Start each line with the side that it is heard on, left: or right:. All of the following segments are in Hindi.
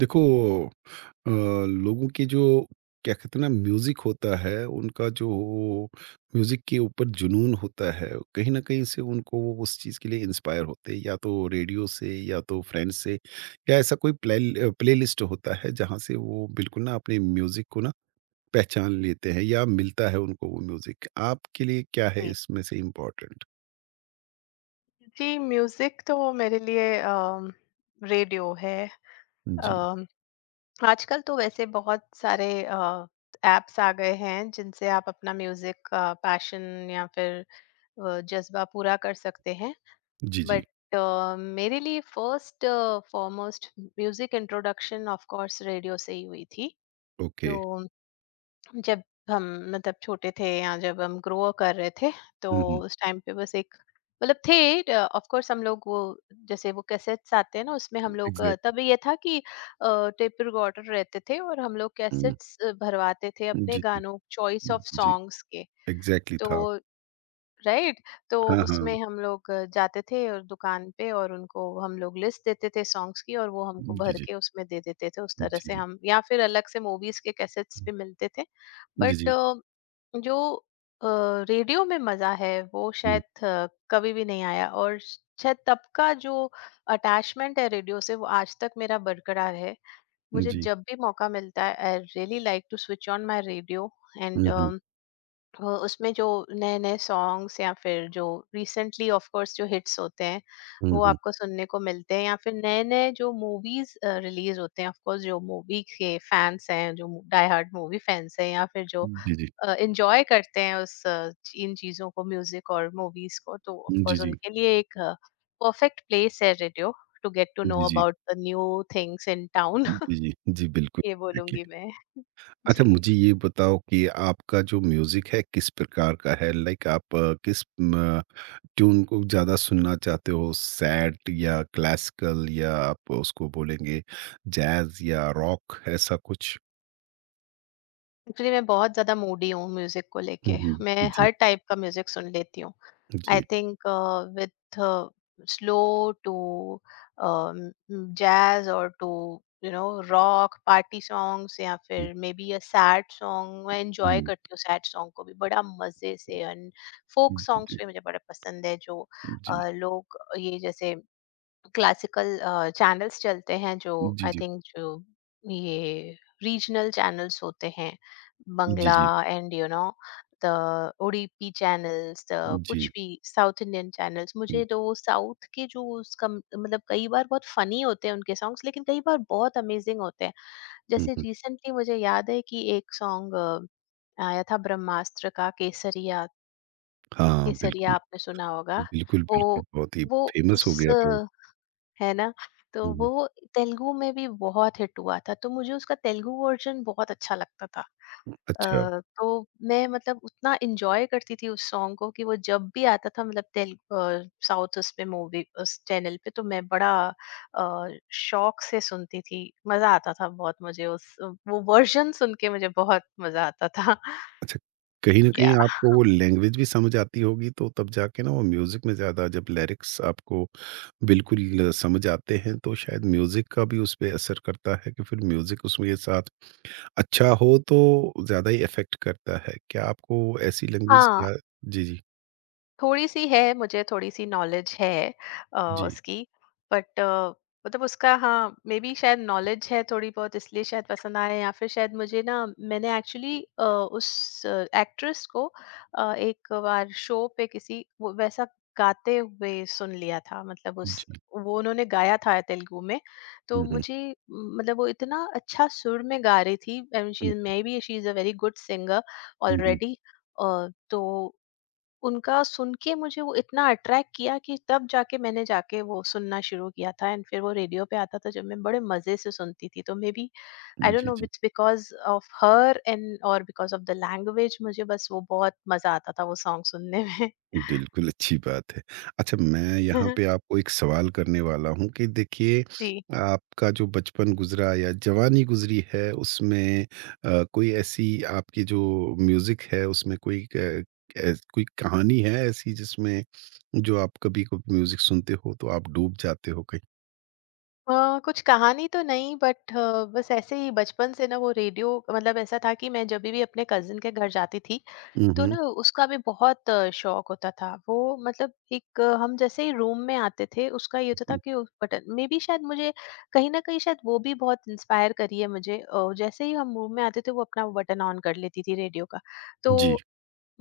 right: देखो। लोगों के जो क्या कहते हैं ना, म्यूज़िक होता है उनका, जो म्यूज़िक के ऊपर जुनून होता है। कहीं ना कहीं से उनको वो उस चीज़ के लिए इंस्पायर होते हैं, या तो रेडियो से या तो फ्रेंड्स से, या ऐसा कोई प्लेलिस्ट होता है जहाँ से वो बिल्कुल ना अपने म्यूज़िक को ना पहचान लेते हैं या मिलता है उनको वो म्यूज़िक। आपके लिए क्या है
left: जी
right: इसमें से इम्पोर्टेंट?
left: जी, म्यूजिक तो मेरे लिए रेडियो है।
right: जी।
left: अम, आजकल तो वैसे बहुत सारे एप्स आ गए हैं जिनसे आप अपना म्यूजिक का पैशन या फिर जज्बा पूरा कर सकते हैं।
right: जी। जी।
left: बट मेरे लिए first foremost music introduction of course radio से ही हुई थी।
right: ओके।
left: तो जब हम मतलब छोटे थे या जब हम ग्रो कर रहे थे तो
right: हम्म।
left: उस टाइम पे बस एक मतलब थे। ऑफ कोर्स हम लोग वो जैसे वो कैसेट्स आते हैं ना, उसमें हम लोग
right: एग्जैक्ट।
left: तब ये था कि टेप रिकॉर्डर रहते थे और हम लोग कैसेट्स भरवाते थे अपने
right: जी। जी।
left: गानों चॉइस ऑफ
right: जी।
left: सॉन्ग्स के।
right: एग्जैक्टली था।
left: तो राइट, तो
right: हाँ, हाँ।
left: उसमें हम लोग जाते थे और दुकान पे, और उनको हम लोग लिस्ट देते थे सॉन्ग्स की, और वो हमको
right: जी,
left: भर
right: जी।
left: के उसमें दे देते थे। उस तरह
right: जी,
left: से
right: जी।
left: हम या फिर अलग से मूवीज के कैसेट्स भी मिलते थे।
right: जी,
left: बट
right: जी।
left: जो अ, रेडियो में मजा है वो
right: हुँ,
left: शायद कभी भी नहीं आया, और शायद तब का जो अटैचमेंट है रेडियो से वो आज तक मेरा बरकरार है। मुझे
right: जी।
left: जब भी मौका मिलता है I really like to switch on my radio and
right: हुँ, हुँ।
left: उसमें जो नए नए सॉन्ग्स या फिर जो रिसेंटली ऑफ कोर्स जो हिट्स होते हैं
right: हुँ,
left: वो
right: हुँ।
left: आपको सुनने को मिलते हैं, या फिर नए नए जो मूवीज रिलीज होते हैं। ऑफ कोर्स जो मूवी के फैंस हैं, जो डाई हार्ड मूवी फैंस हैं, या फिर जो
right: जी, जी।
left: एंजॉय करते हैं उस इन चीज़ों को, म्यूजिक और मूवीज को, तो ऑफ
right: जी,
left: कोर्स
right: जी।
left: उनके लिए एक परफेक्ट प्लेस है radio, to get to know
right: जी, जी।
left: About the new things in town.
right: जी, जी। जी, बिल्कुल।
left: ये बोलूंगी
right: एग्ज़ैक्टली।
left: मैं।
right: अच्छा,
left: जी।
right: मुझे ये बताओ कि आपका जो म्यूज़िक है किस प्रकार का है? लाइक, आप किस म ट्यून को ज़्यादा सुनना चाहते हो? सैड या क्लासिकल या आप उसको बोलेंगे जैज़ या रॉक, ऐसा कुछ?
left: एक्चुअली मैं बहुत ज्यादा मूडी हूँ म्यूजिक को
right: हुँ,
left: लेके।
right: हुँ।
left: मैं
right: जी,
left: हर टाइप का म्यूजिक सुन लेती हूँ।
right: जी।
left: I
right: जी।
left: think with uh, slow to jazz or to you know rock party songs या
right: हुँ,
left: फिर maybe a sad song, मैं enjoy
right: हुँ।
left: करती हूँ सैड सॉन्ग को भी बड़ा मजे से। एंड फोक
right: जी,
left: सॉन्ग्स
right: जी।
left: भी मुझे बड़े पसंद है। जो
right: जी, जी।
left: लोग ये जैसे क्लासिकल चैनल्स चलते हैं, जो आई थिंक जो ये रीजनल चैनल्स होते हैं,
right: जी,
left: बंगला
right: जी।
left: And you know the ODP channels the
right: जी, जी।
left: कुछ भी साउथ इंडियन चैनल्स, मुझे तो वो साउथ के जो उसका मतलब कई बार बहुत फनी होते हैं उनके सॉन्ग्स, लेकिन कई बार बहुत अमेजिंग होते हैं।
right: हुँ,
left: जैसे
right: हुँ।
left: रिसेंटली मुझे याद है कि एक सॉन्ग आया था, ब्रह्मास्त्र का केसरिया।
right: हाँ, बिल्कुल।
left: केसरिया आपने सुना होगा।
right: बिल्कुल,
left: वो
right: बिल्कुल, बहुत ही
left: वो
right: फ़ेमस हो
left: उस
right: गया था वो।
left: है ना, तो
right: हुँ,
left: वो
right: हुँ।
left: तेलुगु में भी बहुत हिट हुआ था, तो मुझे उसका तेलुगु वर्जन बहुत अच्छा लगता था।
right: अच्छा।
left: तो मैं मतलब उतना एंजॉय करती थी उस सॉन्ग को, कि वो जब भी आता था मतलब तेलुगु साउथ उस पे मूवी उस चैनल पे, तो मैं बड़ा अ, शौक से सुनती थी। मजा आता था बहुत मुझे उस, वो वर्जन सुन के मुझे बहुत मजा आता था।
right: अच्छा, कहीं न
left: या
right: कहीं आपको वो लैंग्वेज भी समझ आती होगी, तो तब जाके ना वो म्यूज़िक में ज़्यादा, जब लिरिक्स आपको बिल्कुल समझ आते हैं, तो शायद म्यूज़िक का भी उस पे असर करता है कि फिर म्यूज़िक उसमें साथ अच्छा हो, तो ज़्यादा ही इफ़ेक्ट करता है। क्या आपको ऐसी लैंग्वेज
left: हाँ,
right: या जी, जी।
left: थोड़ी-सी है, मुझे थोड़ी-सी नॉलेज है अ,
right: जी,
left: उसकी। बट मतलब उसका हाँ, मेबी शायद नॉलेज है थोड़ी बहुत, इसलिए शायद पसंद आया। या फिर शायद मुझे ना, मैंने एक्चुअली उस एक्ट्रेस को एक बार शो पे किसी वो वैसा गाते हुए सुन लिया था। मतलब उस
right: जी।
left: वो उन्होंने गाया था तेलुगु में, तो
right: हुँ, हुँ।
left: मुझे मतलब वो इतना अच्छा सुर में गा रही थी, and she
right: hmm,
left: is maybe she is a very good singer
right: hmm, hmm.
left: Already. तो उनका सुन के मुझे वो इतना अट्रैक्ट किया कि तब जाके मैंने जाके वो सुनना शुरू किया था, एंड फिर वो रेडियो पे आता था जब, मैं बड़े मजे से सुनती थी। तो मे बी आई डोंट
right: जी,
left: नो
right: जी।
left: It's because of her and और बिकॉज ऑफ द लैंग्वेज, मुझे बस वो बहुत मजा आता था वो सॉन्ग सुनने में।
right: बिल्कुल, अच्छी बात है। अच्छा, मैं यहाँ पे आपको एक सवाल करने वाला हूँ कि देखिए,
left: जी।
right: आपका जो बचपन गुज़रा या जवानी गुज़री है उसमें कोई ऐसी आपकी जो म्यूज़िक है उसमें कोई क ऐस कोई कहानी है ऐसी जिसमें जो आप कभी को म्यूज़िक सुनते हो तो आप डूब जाते हो कहीं?
left: कुछ कहानी तो नहीं, बट बस ऐसे ही बचपन से ना वो रेडियो, मतलब ऐसा था कि मैं जब भी अपने कजिन के घर जाती थी
right: हुँ,
left: तो
right: हुँ।
left: ना उसका भी बहुत शौक होता था वो, मतलब एक हम जैसे ही रूम में आते थे उसका ये होता था
right: हुँ,
left: कि उस बटन, मे बी शायद मुझे कहीं ना कहीं शायद वो भी बहुत इंस्पायर करी है मुझे। जैसे ही हम रूम में आते थे वो अपना वो बटन ऑन कर लेती थी रेडियो का। तो
right: जी।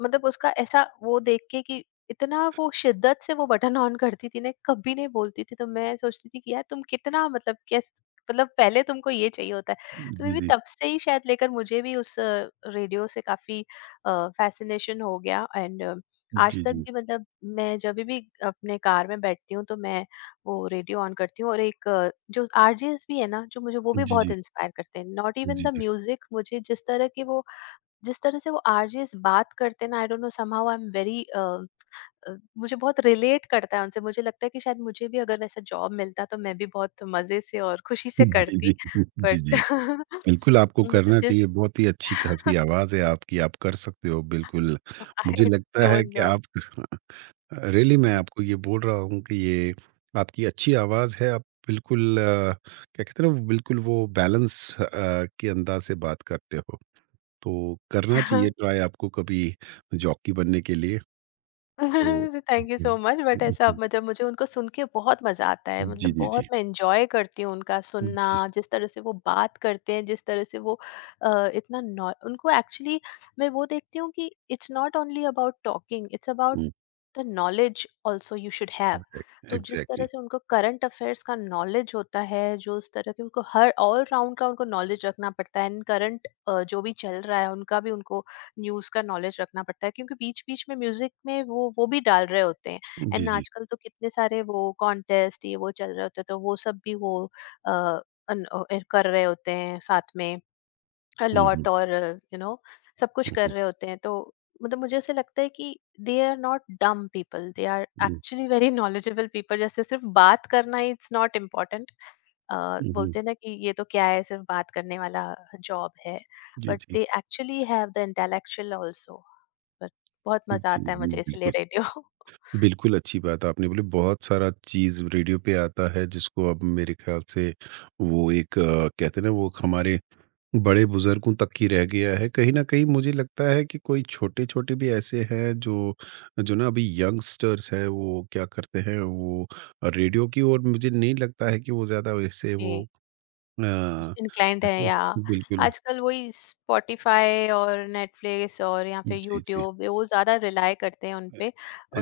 left: मतलब उसका ऐसा वो देख के कि इतना वो शिद्दत से वो बटन ऑन करती थी ना, कभी नहीं बोलती थी, तो मैं सोचती थी कि यार तुम कितना मतलब कैस, मतलब पहले तुमको ये चाहिए होता है। तो मैं
right: जी,
left: भी
right: जी।
left: तब से ही शायद लेकर मुझे भी उस रेडियो से काफी फैसिनेशन हो गया। एंड आज
right: जी,
left: तक
right: जी।
left: भी मतलब मैं जब भी अपने कार में बैठती हूँ तो मैं वो रेडियो ऑन करती हूँ। और एक जो आरजेस भी है ना, जो मुझे वो भी
right: जी,
left: बहुत
right: जी।
left: इंस्पायर करते हैं, नॉट इवन
right: जी,
left: द
right: जी।
left: म्यूजिक, मुझे जिस तरह के वो, जिस तरह से वो आरजेस बात करते हैं ना, I don't know somehow I am very, मुझे बहुत रिलेट करता है उनसे। मुझे लगता है कि शायद मुझे भी अगर वैसा जॉब मिलता तो मैं भी बहुत मजे से और खुशी से
right: जी, जी।
left: करती,
right: जी,
left: बट।
right: जी। बिल्कुल, आपको
left: मतलब
right: करना
left: जिस
right: चाहिए। बहुत ही अच्छी-खासी आवाज़ है आपकी, आप कर सकते हो बिल्कुल। मुझे
left: आई
right: लगता है
left: डोंट
right: कि
left: नो।
right: आप, रियली मैं आपको ये बोल रहा हूँ कि ये आपकी अच्छी आवाज़ है। आप बिल्कुल क्या कहते हैं ना, बिल्कुल वो बैलेंस के अंदाज़ से बात करते हो। तो करना चाहिए ट्राई आपको कभी जॉकी बनने के लिए। तो
left: thank you
right: hmm,
left: so much, but ऐसा
right: हुँ।
left: मतलब मुझे उनको सुन के बहुत मजा आता है,
right: जी,
left: मतलब
right: जी,
left: बहुत
right: जी।
left: मैं एंजॉय करती हूँ उनका सुनना।
right: जी।
left: जिस तरह से वो बात करते हैं, जिस तरह से वो इतना उनको एक्चुअली मैं वो देखती हूँ कि it's not only about talking, it's about
right: hmm.
left: The knowledge also you should have.
right: Exact
left: तो जिस तरह
right: एग्ज़ैक्टली।
left: से उनको करंट अफेयर्स का नॉलेज होता है, जो उस तरह के उनको हर ऑल राउंड का उनको नॉलेज रखना पड़ता है, करंट जो भी चल रहा है उनका भी उनको न्यूज़ का नॉलेज रखना पड़ता है, क्योंकि बीच-बीच में म्यूज़िक में वो भी डाल रहे होते हैं।
right: जी,
left: एंड
right: जी।
left: आजकल तो कितने सारे वो कॉन्टेस्ट ये वो चल रहे होते हैं, तो वो सब भी वो अ, ए कर रहे होते हैं साथ में
right: हुँ, हुँ।
left: अलॉट, और यू नो सब कुछ
right: हुँ,
left: कर
right: हुँ।
left: रहे होते हैं। तो मतलब मुझे ऐसे लगता है कि they are not dumb people, they are
right: hmm,
left: actually very knowledgeable people. जैसे सिर्फ बात करना इट्स नॉट इम्पोर्टेंट। अ,
right: हुँ, हुँ।
left: बोलते हैं ना कि ये तो क्या है सिर्फ बात करने वाला जॉब है,
right: जी,
left: बट
right: जी।
left: They actually have the intellectual also. But बहुत मजा
right: जी,
left: आता है मुझे इसीलिए
right: बिल्कुल।
left: रेडियो।
right: बिल्कुल, अच्छी बात आपने बोली। बहुत सारा चीज़ रेडियो पे आता है जिसको अब मेरे ख़्याल से वो एक कहते हैं ना, वो हमारे बड़े बुज़ुर्गों तक ही रह गया है। कहीं न कहीं मुझे लगता है कि कोई छोटे-छोटे भी ऐसे हैं जो जो ना अभी यंगस्टर्स हैं वो क्या करते हैं, वो रेडियो की ओर मुझे नहीं लगता है कि वो ज़्यादा वैसे वो
left: जी, इंक्लाइंड है
right: कहते हैं
left: या
right: बिल्कुल।
left: आजकल वही स्पॉटिफाई और नेटफ्लिक्स और या फिर
right: जी, जी।
left: यूट्यूब, वो ज़्यादा रिलाय करते हैं उन पे।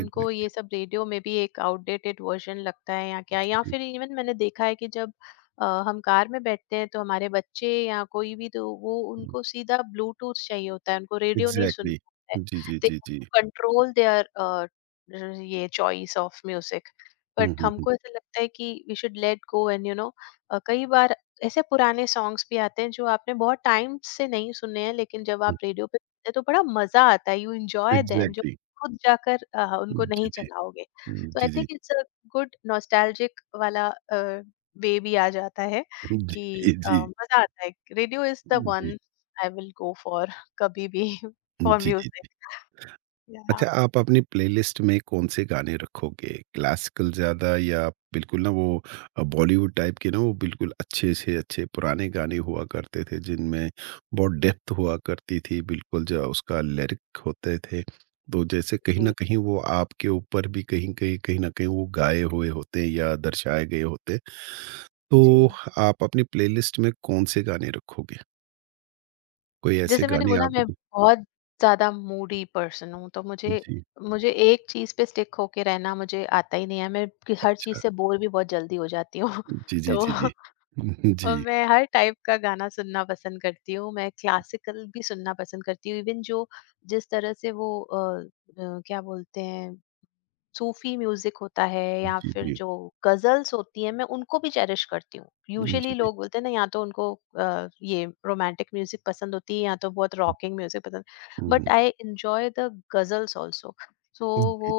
left: उनको ये सब रेडियो में भी एक आउटडेटेड वर्जन लगता है या क्या,
right: जी,
left: या
right: जी।
left: फिर इवन मैंने देखा है कि जब हम कार में बैठते हैं तो हमारे बच्चे या कोई भी तो वो उनको सीधा ब्लूटूथ चाहिए होता है, उनको रेडियो नहीं
right: एग्ज़ैक्टली।
left: सुनना होता है।
right: जी, जी,
left: दे
right: जी, जी।
left: कंट्रोल देयर ये चॉइस ऑफ म्यूजिक। बट
right: हुँ, हुँ, हुँ।
left: हमको ऐसा लगता है कि we should let go, and you know कई बार ऐसे पुराने सॉन्ग्स भी आते हैं जो आपने बहुत टाइम से नहीं सुने हैं, लेकिन जब आप रेडियो पे सुनते हैं तो बड़ा मजा आता है, यू एंजॉय देम। जो
right: Exactly.
left: खुद जाकर उनको नहीं
right: Didi.
left: चलाओगे, तो I
right: Didi.
left: Think it's a good nostalgic वाला वे भी आ जाता है कि
right: Didi.
left: मजा आता है। Radio is the
right: Didi.
left: One I will go for कभी भी, फॉर
right: Didi.
left: म्यूजिक या।
right: अच्छा, आप अपनी प्लेलिस्ट में कौन-से गाने रखोगे? क्लासिकल ज़्यादा या बिल्कुल ना वो बॉलीवुड टाइप के, ना वो बिल्कुल अच्छे से अच्छे पुराने गाने हुआ करते थे, जिनमें बहुत डेप्थ हुआ करती थी, बिल्कुल जो उसका लिरिक होते थे। तो जैसे कहीं न
left: जी
right: कहीं वो आपके ऊपर भी कहीं कहीं कहीं न कहीं वो गाए हुए होते हैं या दर्शाए गए होते। तो
left: जी,
right: आप अपनी प्लेलिस्ट में कौन-से गाने रखोगे? कोई ऐसे
left: जैसे मैंने
right: गाने
left: बोला
right: आप
left: मैं बहुत ज़्यादा मूडी पर्सन हूँ, तो मुझे,
right: जी,
left: मुझे एक चीज़ पे स्टिक होके रहना मुझे आता ही नहीं है। मैं कि हर चीज़
right: अच्छा।
left: से बोर भी बहुत जल्दी हो जाती हूँ।
right: जी, जी,
left: तो
right: जी, जी। जी।
left: मैं हर टाइप का गाना सुनना पसंद करती हूँ, मैं क्लासिकल भी सुनना पसंद करती हूँ। इवन जो जिस तरह से वो क्या बोलते हैं, सूफी म्यूजिक होता है, या
right: जी,
left: फिर
right: जी।
left: जो गजल्स होती हैं, मैं उनको भी चेरिश करती हूँ।
right: हुँ, जी,
left: यूजुअली
right: जी।
left: लोग बोलते हैं ना या तो उनको ये रोमांटिक म्यूजिक पसंद होती है या तो बहुत
right: हुँ,
left: रॉकिंग म्यूजिक पसंद,
right: हुँ,
left: बट
right: हुँ।
left: I enjoy the ghazals also. So
right: जी।
left: वो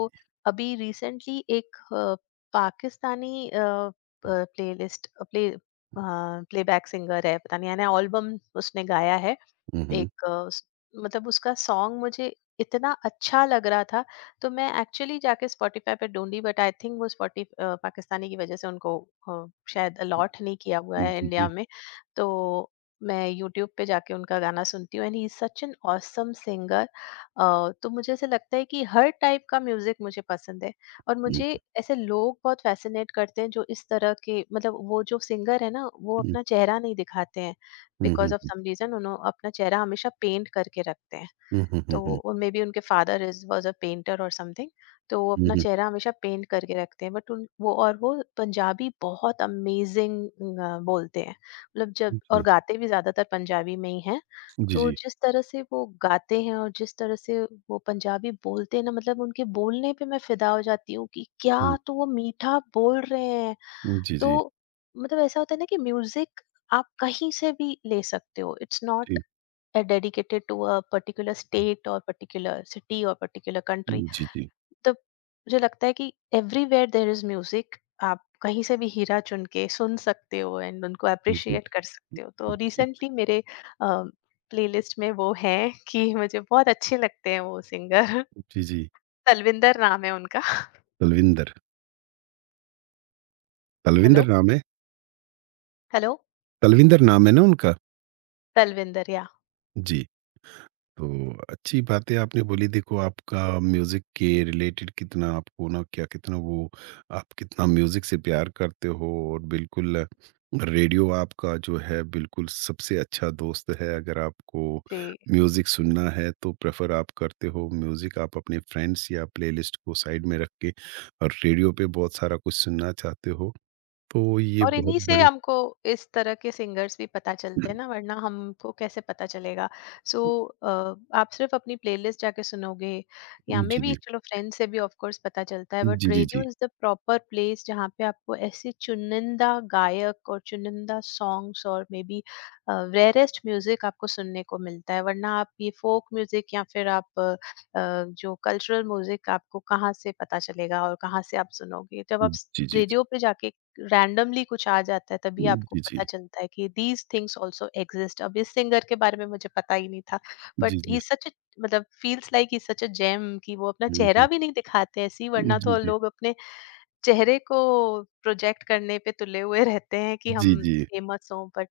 left: अभी रिसेंटली एक Pakistani playlist play playback singer है, पता नहीं यानी एल्बम उसने गाया है
right: हुँ, हुँ।
left: एक मतलब उसका सॉन्ग मुझे इतना अच्छा लग रहा था, तो मैं एक्चुअली जाके स्पॉटिफाई पे ढूंढी, बट आई थिंक वो स्पॉटी पाकिस्तानी की वजह से उनको अ, शायद अलॉट नहीं किया हुआ है
right: जी,
left: इंडिया
right: जी।
left: में। तो मैं यूट्यूब पे जाके उनका गाना सुनती हूँ, and he is such an awesome singer. तो मुझे ऐसे लगता है कि हर टाइप का म्यूजिक मुझे पसंद है। और
right: हुँ,
left: मुझे ऐसे लोग बहुत फैसिनेट करते हैं जो इस तरह के, मतलब वो जो सिंगर है ना वो
right: हुँ।
left: अपना चेहरा नहीं दिखाते हैं
right: हुँ, हुँ,
left: because of
right: hmm.
left: Some reason, उन्होंने अपना चेहरा हमेशा पेंट करके रखते हैं।
right: हुँ, हुँ, हुँ, हुँ।
left: तो मे बी उनके father is was a painter और समथिंग, तो वो
right: हुँ,
left: अपना
right: हुँ।
left: चेहरा हमेशा पेंट करके रखते हैं। बट उन वो और वो पंजाबी बहुत अमेजिंग बोलते हैं, मतलब जब, और
right: जी,
left: गाते भी ज्यादातर पंजाबी में ही हैं।
right: जी,
left: तो
right: जी।
left: जिस तरह से वो गाते हैं और जिस तरह से वो पंजाबी बोलते हैं ना, मतलब उनके बोलने पे मैं फिदा हो जाती हूँ कि क्या
right: हुँ,
left: तो वो मीठा बोल रहे हैं।
right: जी, जी, जी।
left: तो मतलब ऐसा होता है ना कि म्यूजिक आप कहीं से भी ले सकते हो, इट्स
right: जी, जी।
left: Not dedicated to a particular state और पर्टिकुलर सिटी और पर्टिकुलर कंट्री।
right: जी, जी।
left: तो मुझे लगता है कि एवरीवेयर देयर इज म्यूजिक, आप कहीं से भी हीरा चुन के सुन सकते हो, एंड उनको अप्रिशिएट कर सकते हो। तो रिसेंटली मेरे प्लेलिस्ट में वो हैं कि मुझे बहुत अच्छे लगते हैं वो सिंगर।
right: जी, जी।
left: तलविंदर नाम है उनका।
right: तलविंदर,
left: हेलो,
right: तलविंदर नाम है।
left: हेलो।
right: तलविंदर नाम है ना उनका?
left: तलविंदर या।
right: जी। तो अच्छी बातें आपने बोली। देखो, आपका म्यूज़िक के रिलेटेड कितना आपको ना, क्या कितना वो, आप कितना म्यूज़िक से प्यार करते हो। और बिल्कुल रेडियो आपका जो है बिल्कुल सबसे अच्छा दोस्त है। अगर आपको
left: जी।
right: म्यूज़िक सुनना है तो प्रेफर आप करते हो म्यूज़िक, आप अपने फ्रेंड्स या प्लेलिस्ट को साइड में रख के, और रेडियो पे बहुत सारा कुछ सुनना चाहते हो। तो ये
left: और
right: बहुत
left: इन्हीं से
right: बड़ी
left: हमको इस तरह के सिंगर्स भी पता चलते हैं ना, वरना हमको कैसे पता चलेगा। सो आप सिर्फ अपनी प्लेलिस्ट जाके सुनोगे, या मे
right: जी,
left: भी
right: जी।
left: चलो फ्रेंड्स से भी ऑफ कोर्स पता चलता है, बट
right: जी, जी,
left: रेडियो
right: जी।
left: इज द प्रॉपर प्लेस जहाँ पे आपको ऐसे चुनिंदा गायक और चुनिंदा सॉन्ग्स और मे बी रेयरेस्ट म्यूजिक आपको सुनने को मिलता है। वरना आप ये फोक म्यूजिक या फिर आप जो कल्चरल म्यूजिक आपको कहाँ से पता चलेगा और कहाँ से आप सुनोगे। जब आप
right: जी, जी,
left: रेडियो
right: जी।
left: पे जाके रैंडमली कुछ आ जाता है तभी आपको
right: जी,
left: पता
right: जी।
left: चलता है कि दीज थिंग्स आल्सो एग्जिस्ट, अब इस सिंगर के बारे में मुझे पता ही नहीं था, बट
right: जी, जी।
left: ही सच, मतलब feels like he such a gem कि वो अपना
right: हुँ,
left: चेहरा
right: हुँ।
left: भी नहीं दिखाते ऐसे ही, वरना
right: जी,
left: तो
right: जी।
left: लोग अपने चेहरे को प्रोजेक्ट करने पे तुले हुए रहते हैं कि
right: जी,
left: हम
right: जी।
left: फेमस हों। बट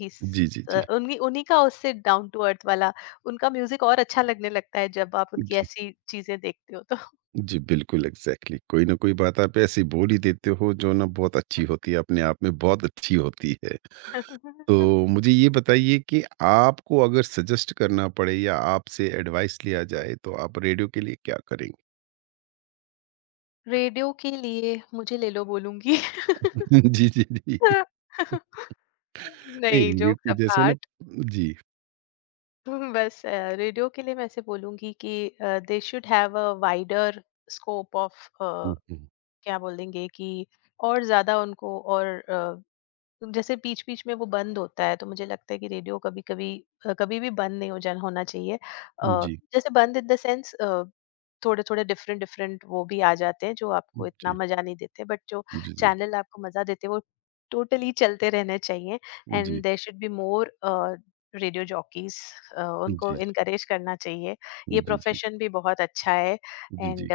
left: ही
right: जी, जी, जी।
left: उन्हीं उन्हीं का उससे डाउन टू अर्थ वाला, उनका म्यूजिक और अच्छा लगने लगता है जब आप उनकी
right: जी।
left: ऐसी चीजें देखते हो तो।
right: जी, बिल्कुल। एग्ज़ैक्टली, कोई ना कोई बात आप ऐसी बोल ही देते हो जो ना बहुत अच्छी होती है, अपने आप में बहुत अच्छी होती है। तो मुझे ये बताइए कि आपको अगर सजेस्ट करना पड़े या आपसे एडवाइस लिया जाए तो आप रेडियो के लिए क्या करेंगे?
left: रेडियो के लिए मुझे ले लो बोलूंगी।
right: जी, जी, जी। नहीं,
left: नहीं,
right: रेडियो
left: जोक्स
right: को जैसे ना
left: अपार्ट।
right: जी।
left: बस रेडियो के लिए मैं ऐसे बोलूंगी कि they should have a wider scope of,
right: हुँ, हुँ।
left: क्या बोलेंगे कि, और ज्यादा उनको और, जैसे बीच बीच में वो बंद होता है तो मुझे लगता है कि रेडियो कभी कभी कभी भी बंद नहीं हो जाना होना चाहिए। अ,
right: जी,
left: जैसे बंद इन द सेंस थोड़े थोड़े डिफरेंट डिफरेंट वो भी आ जाते हैं जो आपको इतना
right: जी,
left: मजा नहीं देते, बट जो
right: जी, जी, जी,
left: चैनल आपको मजा देते हैं वो टोटली चलते रहने चाहिए।
right: जी,
left: and there should be more radio jockeys,
right: जी,
left: उनको
right: जी,
left: इनकरेज करना चाहिए। ये
right: जी,
left: प्रोफेशन भी बहुत अच्छा है,
right: जी,
left: एंड
right: जी,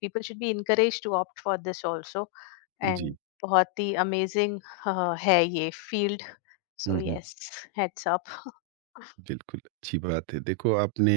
left: people should be encourage to opt for this also,
right: जी।
left: एंड बहुत ही अमेजिंग है ये फ़ील्ड। सो
right: हुँ, हुँ।
left: Yes, heads up.
right: बिल्कुल अच्छी बात है। देखो आपने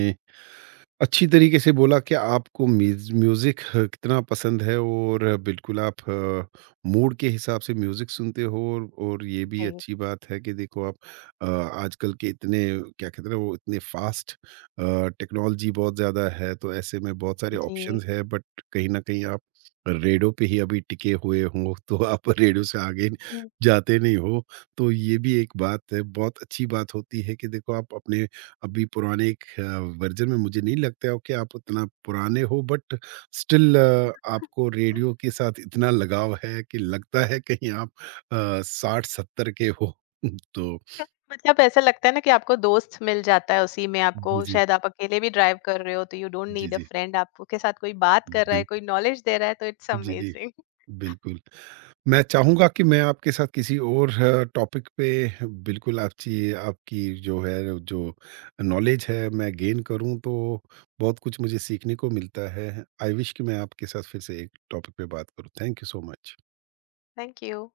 right: अच्छी तरीके से बोला कि आपको म्यूज़ म्यूज़िक ह कितना पसंद है, और बिल्कुल आप मूड के हिसाब से म्यूज़िक सुनते हो। और ये भी
left: जी,
right: अच्छी बात है कि देखो, आप अ, आजकल के इतने क्या कहते हैं ना, वो इतने फ़ास्ट टेक्नोलॉजी बहुत ज़्यादा है तो ऐसे में बहुत सारे
left: जी।
right: ऑप्शंस है, बट कहीं न कहीं आप रेडियो पे ही अभी टिके हुए हो। तो आप रेडियो से आगे
left: हुँ,
right: जाते नहीं हो। तो ये भी एक बात है, बहुत अच्छी बात होती है कि देखो, आप अपने अभी पुराने एक वर्ज़न में, मुझे नहीं लगता हो कि आप उतना पुराने हो, बट स्टिल आपको रेडियो के साथ इतना लगाव है कि लगता है कहीं आप 60-70 के हो। तो
left: मतलब ऐसा लगता है ना कि आपको दोस्त मिल जाता है उसी में। आपको
right: जी, जी।
left: शायद, आप अकेले भी ड्राइव कर रहे हो तो यू डोंट
right: जी,
left: नीड अ
right: जी।
left: फ्रेंड, आपके साथ कोई बात कर रहा है,
right: बिल्क
left: कोई नॉलेज दे रहा है, तो इट्स
right: जी, जी।
left: अमेज़िंग।
right: बिल्कुल। मैं चाहूँगा कि मैं आपके साथ किसी और टॉपिक पे बिल्कुल आपची आपकी जो है, जो नॉलेज है मैं गेन करूँ, तो बहुत कुछ मुझे सीखने को मिलता है। आई विश कि मैं आपके साथ फिर से एक टॉपिक पे बात करूँ। Thank you so much.
left: Thank you.